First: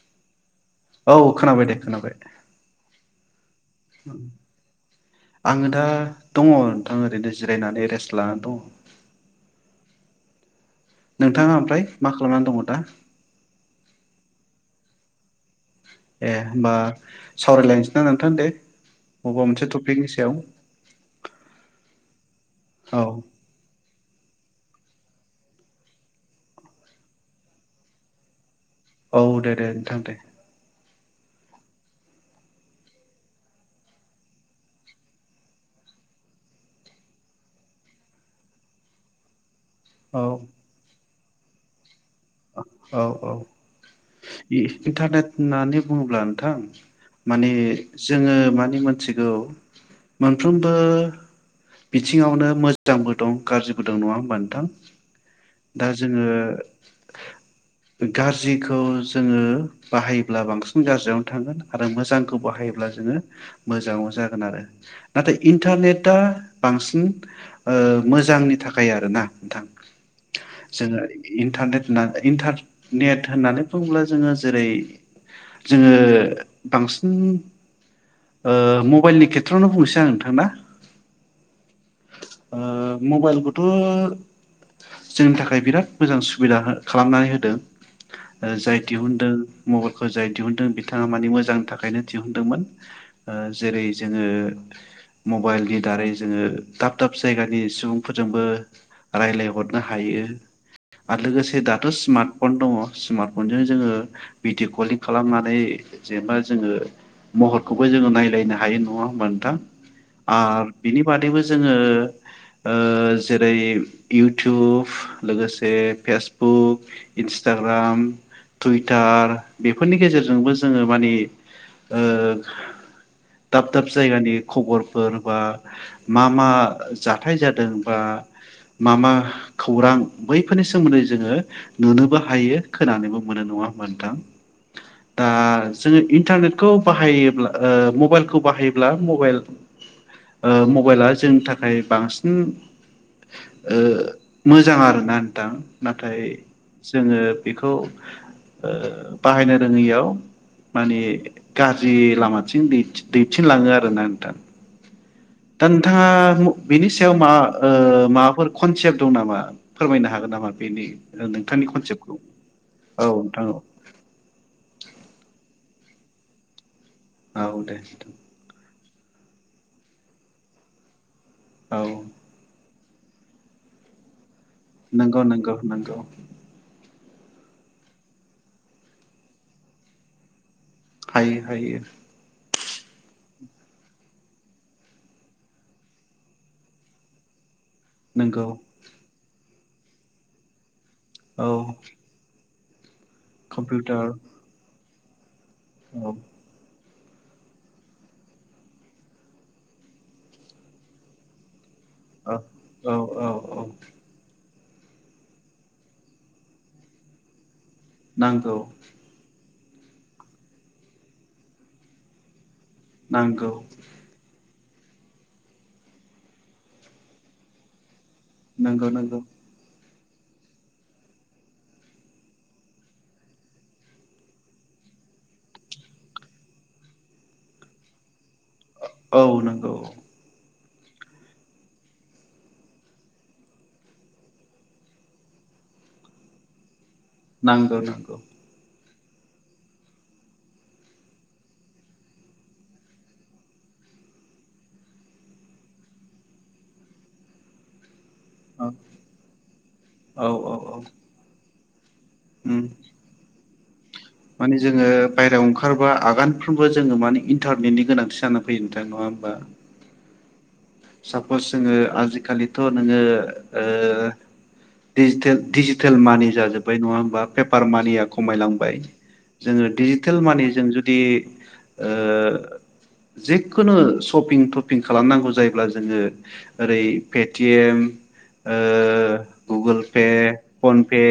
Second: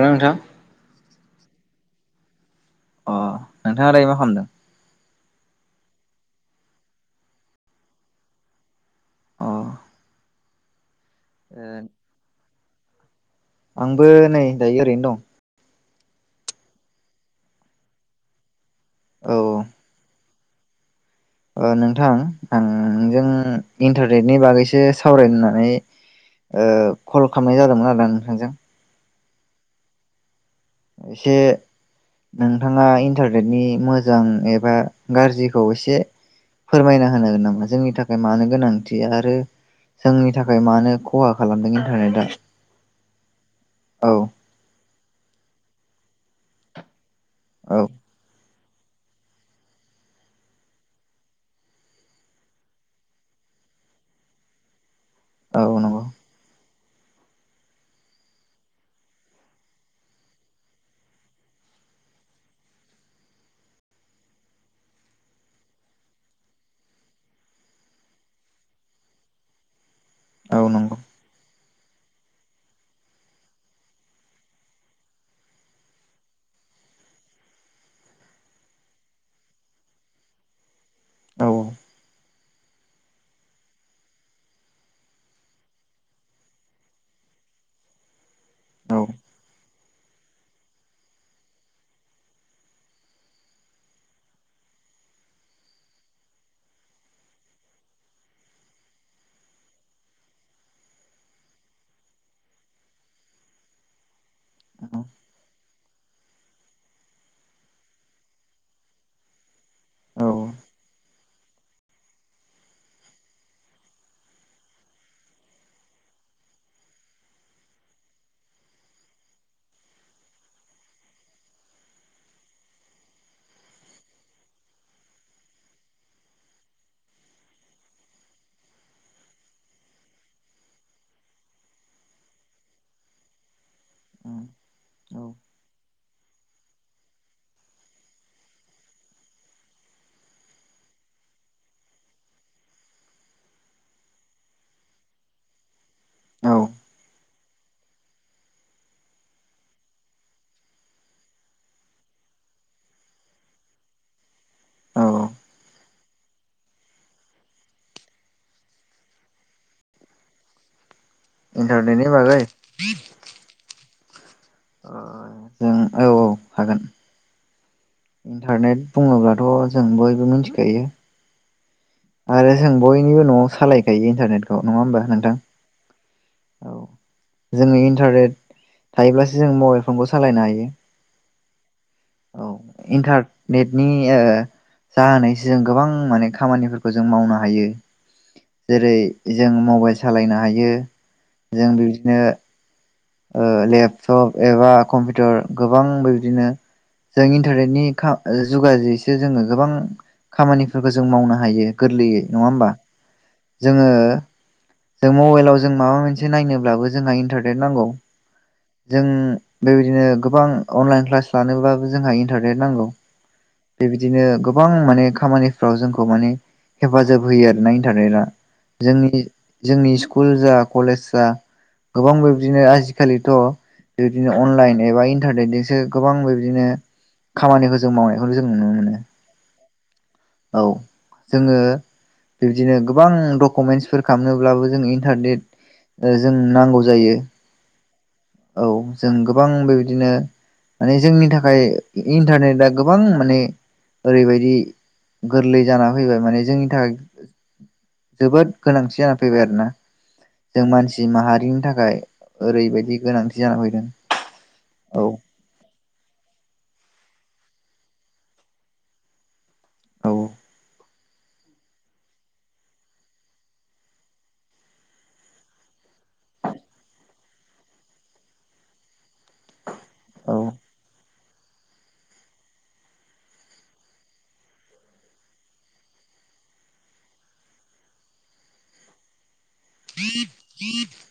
ना नोंथां औ खोनाबाय दे खोनाबाय। अ नोंथाङा दायो मा खालामदों? आङो दा दङ नोंथां ओरैनो जिरायनानै रेस्ट लानानै दङ। अ नोंथाङा ओमफ्राय मा खालामनानै दङमोन। [unintelligible] आंबो नै दायो ओरैनो दं। ए होमबा सावरायलायनोसै दां नोंथां दे। अबेबा मोनसे टपिकनि सायाव। ओ नोंथां औ [unintelligible] इन्टारनेटनि बागैसो सावरायनो होननानै ओ कल खालामनाय जादोंमोन आरोना नोंथांजों। औ दे दे नोंथां दे। एसे नोंथाङा इन्टारनेटनि मोजां एबा गाज्रिखौ एसे फोरमायना होनांगोन नामा जोंनि थाखाय मानो गोनांथि आरो। औ जोंनि थाखाय मानो खहा खालामदों। दा औ। इन्टारनेट होननानै बुङोब्ला नोंथां माने औ जोङो मानो मोनथिगौ मोनफ्रोमबो बिथिङावनो मोजांबो दं गाज्रिबो दं नङा होमबा नोंथां? औ दा नंगौ जोङो गाज्रिखौ जोङो बाहायोब्ला बांसिन गाज्रियावनो थांगोन आरो मोजांखौ बाहायोब्ला जोङो मोजाङाव जागोन आरो नाथाय इन्टारनेटआ बांसिन ओ मोजांनि थाखाय आरोना नोंथां। औ नंगौ जोङो इन्टारनेट इन्टारनेट होननानै बुङोब्ला जोङो जेरै जोङो बांसिन ओ मबाइलनि खेथ्रआवनो बुंनोसै आं नोंथां ना। औ। ओ मबाइलखौथ' जोंनि थाखाय बिराद मोजां सुबिदा हो खालामनानै होदों। जाय औ दिहुनदों मबाइल जाय दिहुनदों बिथाङा माने मोजांनि थाखायनो दिहुनदोंमोन जेरै जोङो मबाइलनि दारै जोङो दाब दाब जायगानि सुबुंफोरजोंबो रायलाय हरनो हायो आरो लोगोसे दाथ' स्मार्टफन दङ स्मार्टफनजों जोङो भिडिअ कलिं खालामनानै जेनबा जोङो महरखौबो जोङो नायलायनो हायो नङा होमब नोंथां औ आ बिनि बादैबो जोङो ओ जेरै इउटुब लोगोसे फेसबुक फेसबुक इन्सटाग्राम टुइटार बेफोरनि गेजेरजोंबो जोङो माने ओ दाब दाब जायगानि खबरफोर बा मा मा जाथाय जादों बा मा मा खौरां बैफोरनि सोमोन्दै जोङो नुनोबो हायो खोनानोबो मोनो नङा मोनदों औ दा जोङो इन्टारनेटखौ बाहायोब्ला मबाइलखौ बाहायोब्ला मबाइल मबाइला जोंनि थाखाय बांसिन मोजां आरोना नोंथां नाथाय औ जोङो बेखौ बाहायनो रोङैयाव माने गाज्रि लामाथिं दैथिनलाङो आरोना नोंथां। औ दा नोंथाङा बेनि सायाव मा माबाफोर ओ कनसेप्ट दं नामा फोरमायनो हागोन नामा? बेनि औ नोंथांनि इन्टारनेटनि कनसेप्टखौ बागै औ नोंथां औ। ओ औ औ हागोन औ दे इन्टारनेट बुङोब्लाथ' जों बयबो मिथिखायो औ आरो जों बयनिबो न'आव सालायखायो इन्टारनेट औ नङा होमबा नंगौ नोंथां नंगौ नंगौ औ जोङो इन्टारनेट थायोब्लासो जों मबाइल फनखौ सालायनो हायो हायो हायो औ इन्टारनेटनि जाहानानैसो जों गोबां माने खामानि खौ जों मावनो हायो नंगौ जेरै जों मब मबाइल सालायनो हायो। औ जों बिदिनो ओ कम्पिउटार लेपटप एबा कम्पिउटार गोबां औ बेबायदिनो जों इन्टारनेटनि जुगाजैसो जोङो गोबां खामानिफोरखौ जों मावनो हायो। गोरलैयै औ नङा होमबा औ औ औ जोङो जों मबाइलाव जों माबा मोनसे नायनोब्लाबो जोंहा इन्टारनेट नांगौ नांगौ जों बेबायदिनो गोबां अनलाइन क्लास लानोबाबो जोंहा इन्टार बे नांगौ नांगौ बेबायदिनो गोबां माने खामानिफ्राव जोंखौ माने हेफाजाब होयो आरो ना इन्टारनेटा नंगौ नंगौ जोंनि जोंनि सि कुल जा कलेज जा गोबां बिब्दिनो आजिखालिथ' बिबदिनो अनलाइन एबा इन्टारनेटजोंसो गोबां बिब्दिनो खामानिखौ जों मावनाय खौ जों नुनो मोनो औ नंगौ औ जोङो बिब्दिनो गोबां डकुमेन्टसफोर खालामनोब्लाबो जों इन्टारनेट जोंनो नांगौ जायो नांगौ नांगौ औ जों गोबां बेबायदिनो माने जोंनि थाखाय इन्टारनेटआ गोबां माने ओरैबायदि गोरलै जानानै फैबाय माने जोंनि थाखाय जोबोर औ गोनांथि जानानै फैबाय आरोना औ जों औ औ मानसि माहारिनि था खाय उम ओरैबायदि गोनांथि जानानै फै उम माने जोङो बायहायाव ओंखारबा आगानफ्रोमबो जोङो माने इन इन्टारनेटनि गोनांथि जानानै फैयो नोंथां नङा होमबा औ सापस जोङो आजिखालिथ' नोङो ओ डिजिटेल डिजिटेल मानि जाजोबबाय नङा होनबा पेपार मानिया खमायलांबाय जोङो डिजिटेल औ मानिजों जुदि ओ जिखुनु सपिं थपिं खालामनांगौ जायोब्ला जोंङो ओरै पेटिएम ओ गुगोल पे फन पे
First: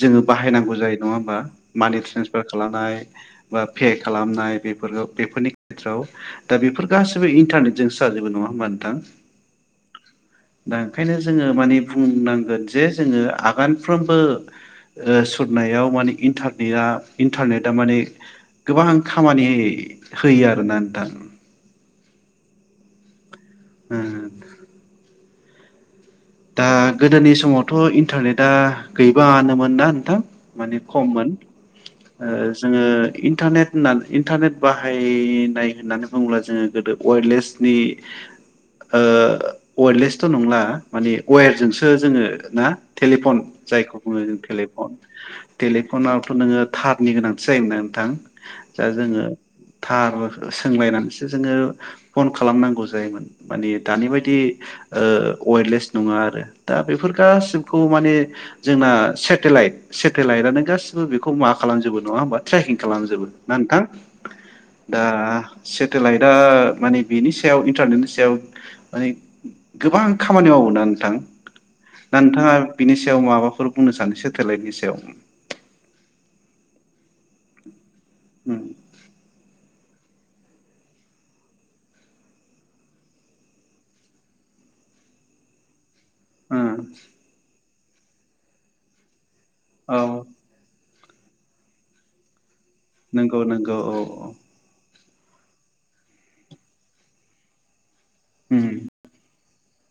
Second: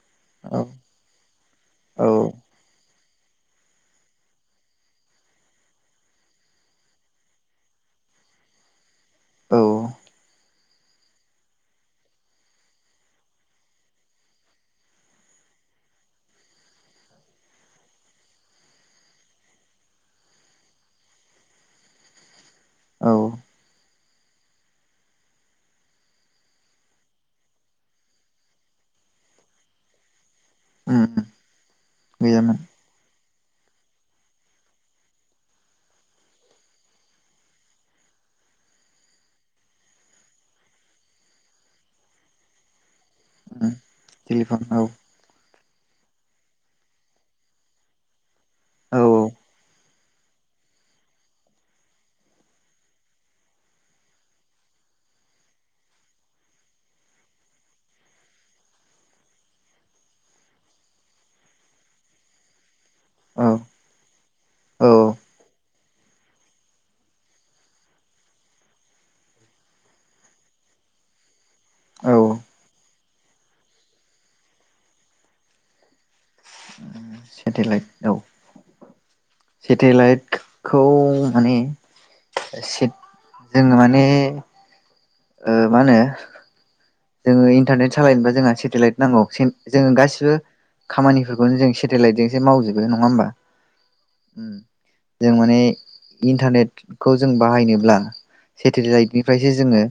जोंङो औ बाहायनांगौ जायो नंङा होमबा मानि औ ट्रेन्सफार खालामनाय बा पे खालामनाय बेफोर बेफोरनि खेथ्रआव दा बेफोर गासिबो इन्टारनेटजों जोबो नङा होनबा [unintelligible] औ दा ओंखायनो जोङो माने बुंनांगोन जे जोङो आगानफ्रोमबो ओ सुरनायाव माने इन्टारनेटआ इन्टारनेटआ माने गोबां खामानि होयो आरोना नोथां। औ उम उम। दा गोदोनि समावथ' इन्टारनेटा गैबाङानोमोन ना नोंथां माने उम खममोन गैयामोन जोङो इन्टारनेट होनना इन्टारनेट बाहायनाय होननानै बुङोब्ला जोङो गोदो अएटलेसनि अएटलेसथ' नंला माने वेरजोंसो जोङो ना टेलिफन उम जायखौ बुङो जों टेलिफन। टेलिफनावथ' नोङो थारनि गोनांथि जायोमोनना नोंथां दा औ जोङो थार सोंलायनानसो जोङो फन खालामनांगौ जायोमोन माने दानि बायदि ओ वेटलेस नङा आरो दा बेफोर गासिखौ माने जोंना सेटेलाइट सेटेलाइटआनो गासिबो बेखौ मा खालामजोबो नङा होमबा ट्रेकिं खालामजोबो ना औ नोंथां? दा औ सेटेलाइटआ माने बेनि सायाव इन्टारनेटनि सायाव माने गोबां खामानि मावोना नोंथां औ दा नोंथाङा बिनि सायाव माबाफोर बुंनो सानो सेटेलाइटनि सायाव? सेटेलाइट औ। उम। सेटेलाइटखौ माने सेट जों माने ओ मा होनो उम जोङो इन्टारनेट सालायनोबा जोंहा सेटेलाइट नांगौ सिम जोङो औ गासिबो खामानिफोरखौनो जों सेटेलाइटजोंसो मावजो नोंगौ नोंगौ औ औ। जों माने इन्टारनेटखौ जों बाहायनोब्ला औ सेथेलाइटनिफाय जे जोङो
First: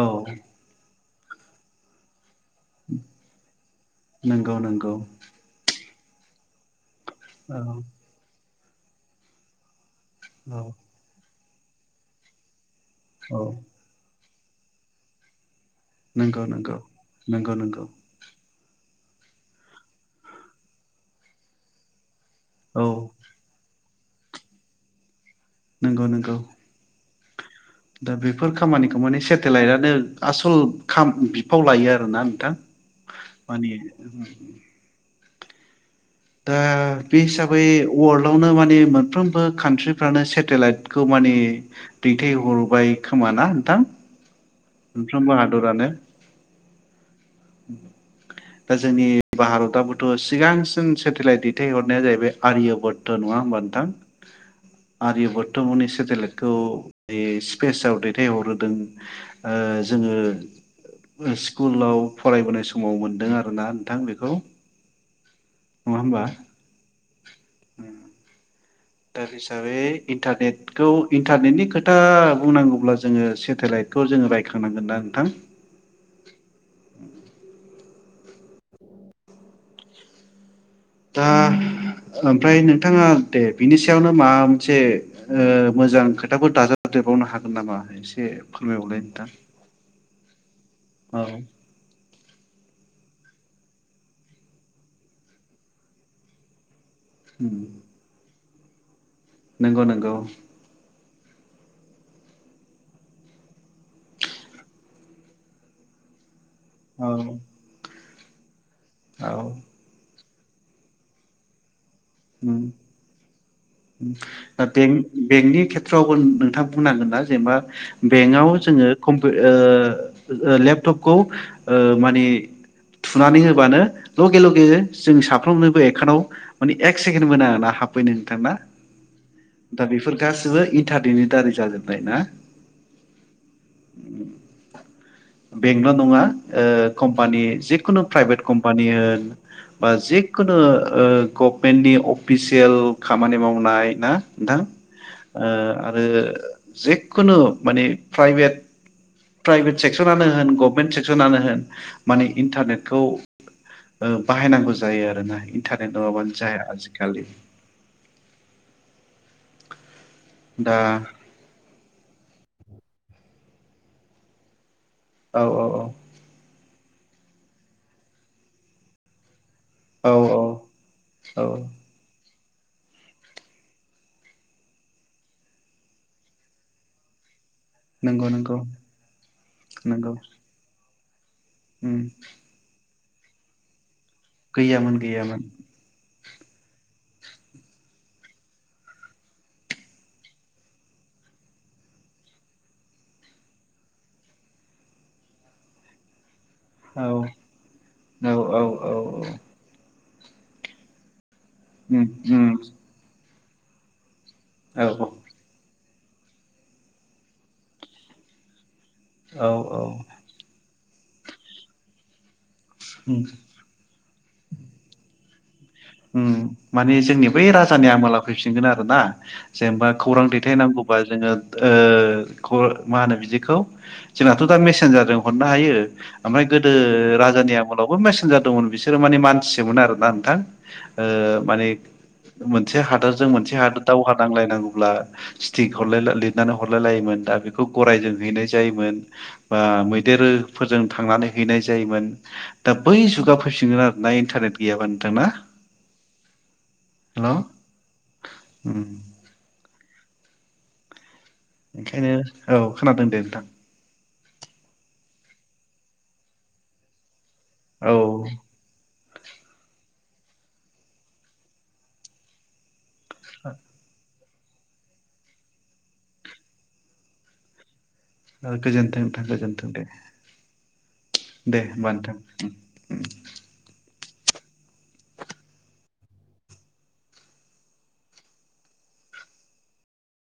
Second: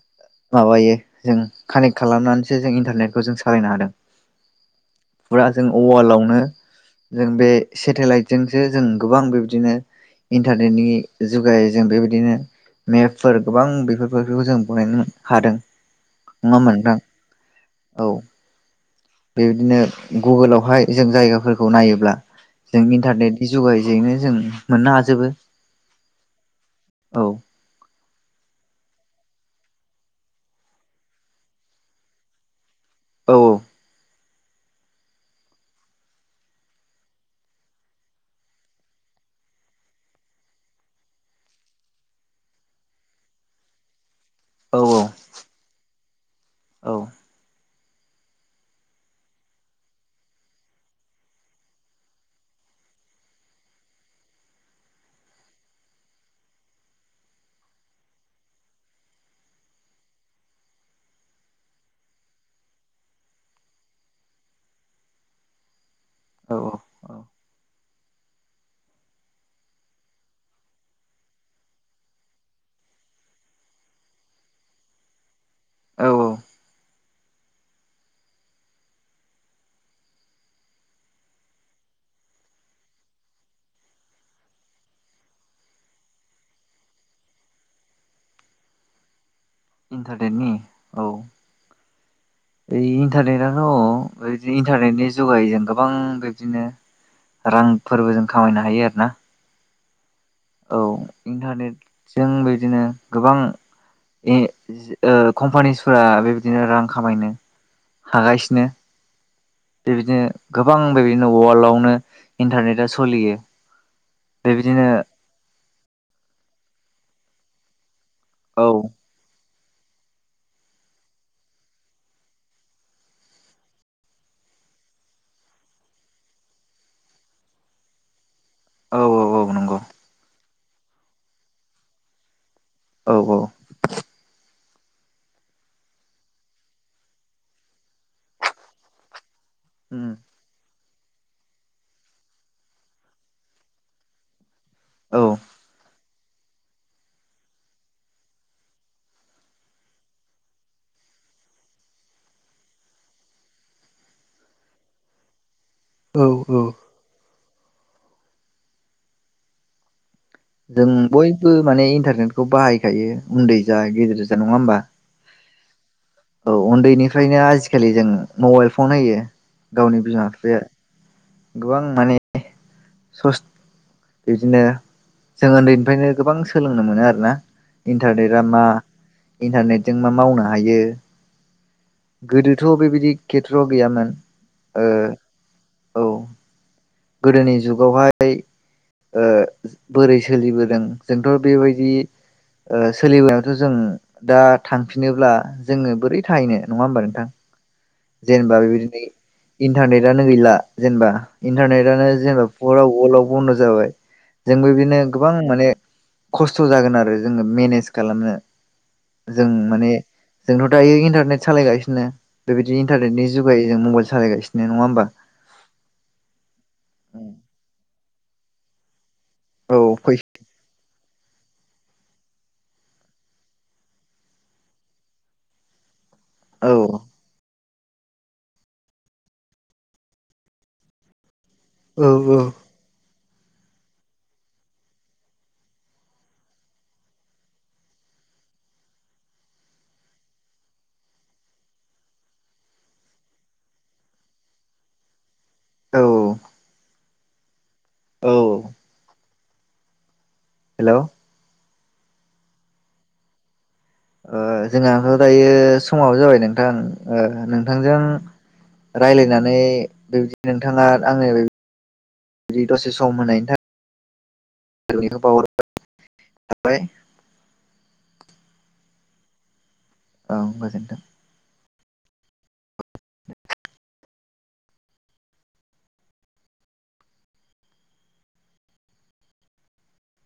औ माबायो जों कानेक्ट खालामनानै सो जों इन्टारनेटखौ जों सालायनो हादों नंगौ नंगौ फुरा जों अवालावनो जों बे औ सेटेलाइटजों नो गोबां बिबदिनो औ इन्टारनेनि जो जुगाय जों बेबायदिनो औ मेपफोर गोबां बेफोर बेफोरखौ जों बानायनो हादों। नंगौ होमबा नंगौ नोंथां नंगौ नंगौ। औ बेबायदिनो गुगोलावहाय जों जायगाफोरखौ नायोब्ला जों औ इन्टारनेटनि जुगाय ओरैनो जों मोननो हाजोबो। नोंगौ नोंगौ। औ। दा बेफोर खामानिखौ माने सेटेलाइटनो आसल खाम बिफाव लायो आरोना नोंथां। औ बानि दा बे हिसाबै वर्लडआवनो माने मोनफ्रोमबो कान्ट्रिफ्रानो सेटेलाइटखौ माने दैथायहरबाय खोमा ना नोंथां? औ औ मोनफ्रोमबो हा दरानो औ दा जोंनि भारतआथ' सिगांसिन सेटेलाइट दैथायहरनाया जाहैबाय आर्यभत्त नङा होमबा नोंथां आर्यभत्त मनि सेटेलाइटखौ स्पेसाव दैथायहरहोदों जोङो स्कुलाव फरायबोनाय समाव मोनदों आरोना नोंथां बेखौ नङा होमबा? औ औ ओम दा बे हिसाबै इन्टारनेटखौ इन्टारनेटनि खोथा बुंनांगौब्ला जोङो सेटेलाइटखौ जोङो रायखांनांगोन ना नोंथां? औ औ दा ओमफ्राय नोंथाङा दे बिनि सायावनो माबा मोनसे ओ मोजां खोथाफोर दाजाबदेरबावनो हागोन नामा एसे फोरमायबावलाय नोंथां। इन्टारदेटनि औ ओ इन्टारनेटथ' बेदि इन्टारनेटनि जुगायजों गोबां बिब्दिनो। रां फोरबोजों ख खामायनो हायो आरो ना? नोंगौ नोंगौ। औ इन्टारनेटजों बेदिनो गोबां ए ओ कम्पानिसफोरा बे। बिदिनो रां खामायनो। हागासिनो औ बेबायदिनो गोबां बेबायदिनो वलाडआवनो उम इन्टारनेटआ सलियो दा बेंक बेंकनि खेथ्रआवबो नोंथां बुंनांगोन ना जेनेबा बेंकआव औ जोङो कमफुउ ओ लेपटपखौ ओ माने थुनानै होबानो लगे लगे जों साफ्रोमनोबो एकानडआव माने एक सेकेणडबो नाङा हाबफैनो नोंथां ना औ औ औ नंगौ दा बेफोर गासै बो इटादेरनि दारै जाजोबनाय ना औ औ बेंकल' नङा कम्पानि जिखुनु प्राइभेट कम्पानि होन बा उम जिखुन ओ गभमेन्टनि अफिसियेल खामानि मावनो बुंनाय ना नोंथां? औ ओ आ आरो जखुनु माने प्राइभेट प्राइभेट सेक्सनानो होन गभमेन्ट सेक्सनानो होन माने इन्टारनेटखौ ओ बाहायनांगौ जायो आरोना। थाखाय औ नङाबानो जाया औ आजिखालि दा जों बयबो माने इन्टारनेटखौ बाहायखायो उन्दै जा गेजेर जा नङा होमबा? औ औ औ औ उन्दैनिफ्रायनो आजिखालि जों मबाइल फन होयो गावनि औ बिमा बिफाया औ औ गोबां माने स बिदिनो जों उन्दैनिफ्रायनो गोबां सोलोंनो मोनो आरोना नंगौ इन्टारनेटआ नंगौ मा इन्टारनेटजों नंगौ मा मावनो हायो उम गोदोथ' बेबायदि खेथ्र' गैयामोन ओ गैयामोन गैयामोन औ गोदोनि जुगावहाय ओ बोरै सोलिबोदों जोंथ' बेबायदि ओ सोलिबोनायावथ' जों दा थांफिनोब्ला जोङो बोरै थाहैनो नङा औ होमबा नोंथां जेनेबा औ औ बेबायदिनो इन्टारनेट नेटानो गैला जेनेबा इन्टारनेटानो उम जेनेबा उम फुरा वर्ल्डआव बन्द' जाबाय जोंबो औ बिदिनो गोबां माने खस्थ' जागोन आरो जोङो मेनेज खालामनो। जों औ औ माने जोंथ' दायो इन्टारनेट सालायगासिनो बेबायदि उम इन्टारनेटनि जुगै जों मबाइल सालायगासिनो नङा होमबा? उम माने जोंनि बै राजानि आमोलाव फैफिनगोन आरो ना। औ जेनेबा फै खौरां दैथायनांगौबा जोङो ओ ख मा होनो बिदिखौ जोंनाथ' दा मेसेन्जारजों हरनो हायो। ओमफ्राय गोदो औ राजानिया आमोलावबो मेसेन्जार दंमोन बिसोरो माने मानसिममोन आरोना नोंथां। ओ माने औ मोनसे हादोर जों मोनसे हादत दावहा नांलायनांगौब्ला स्टिक हरालाय ला लिरनानै हरलाय लायोमोन दा बेखौ गरायजों हैनाय जायोमोन बा मैदेरफोरजों थांनानै हैनाय जायोमोन दा बै जुगा फैफिनगोन आरोना इन्टारनेट गैयाबा नोंथां ना? औ हेल'। औ उम हेल'। ओंखायनो औ खोनादों दे नोंथां। ओ जोंनाथ' दायो समावो जाबाय नोंथां। ओ औ नोंथांजों रायज्लायनानै बिबायदिनो नोंथाङा आंनो बेबायदि दसे सम सम होनायनि थाखाय [inaudible] थाबाय। ओ गोजोनथों नोथां गोजोनथों दे। औ गोजोनथों। दे होमबा नोंथां।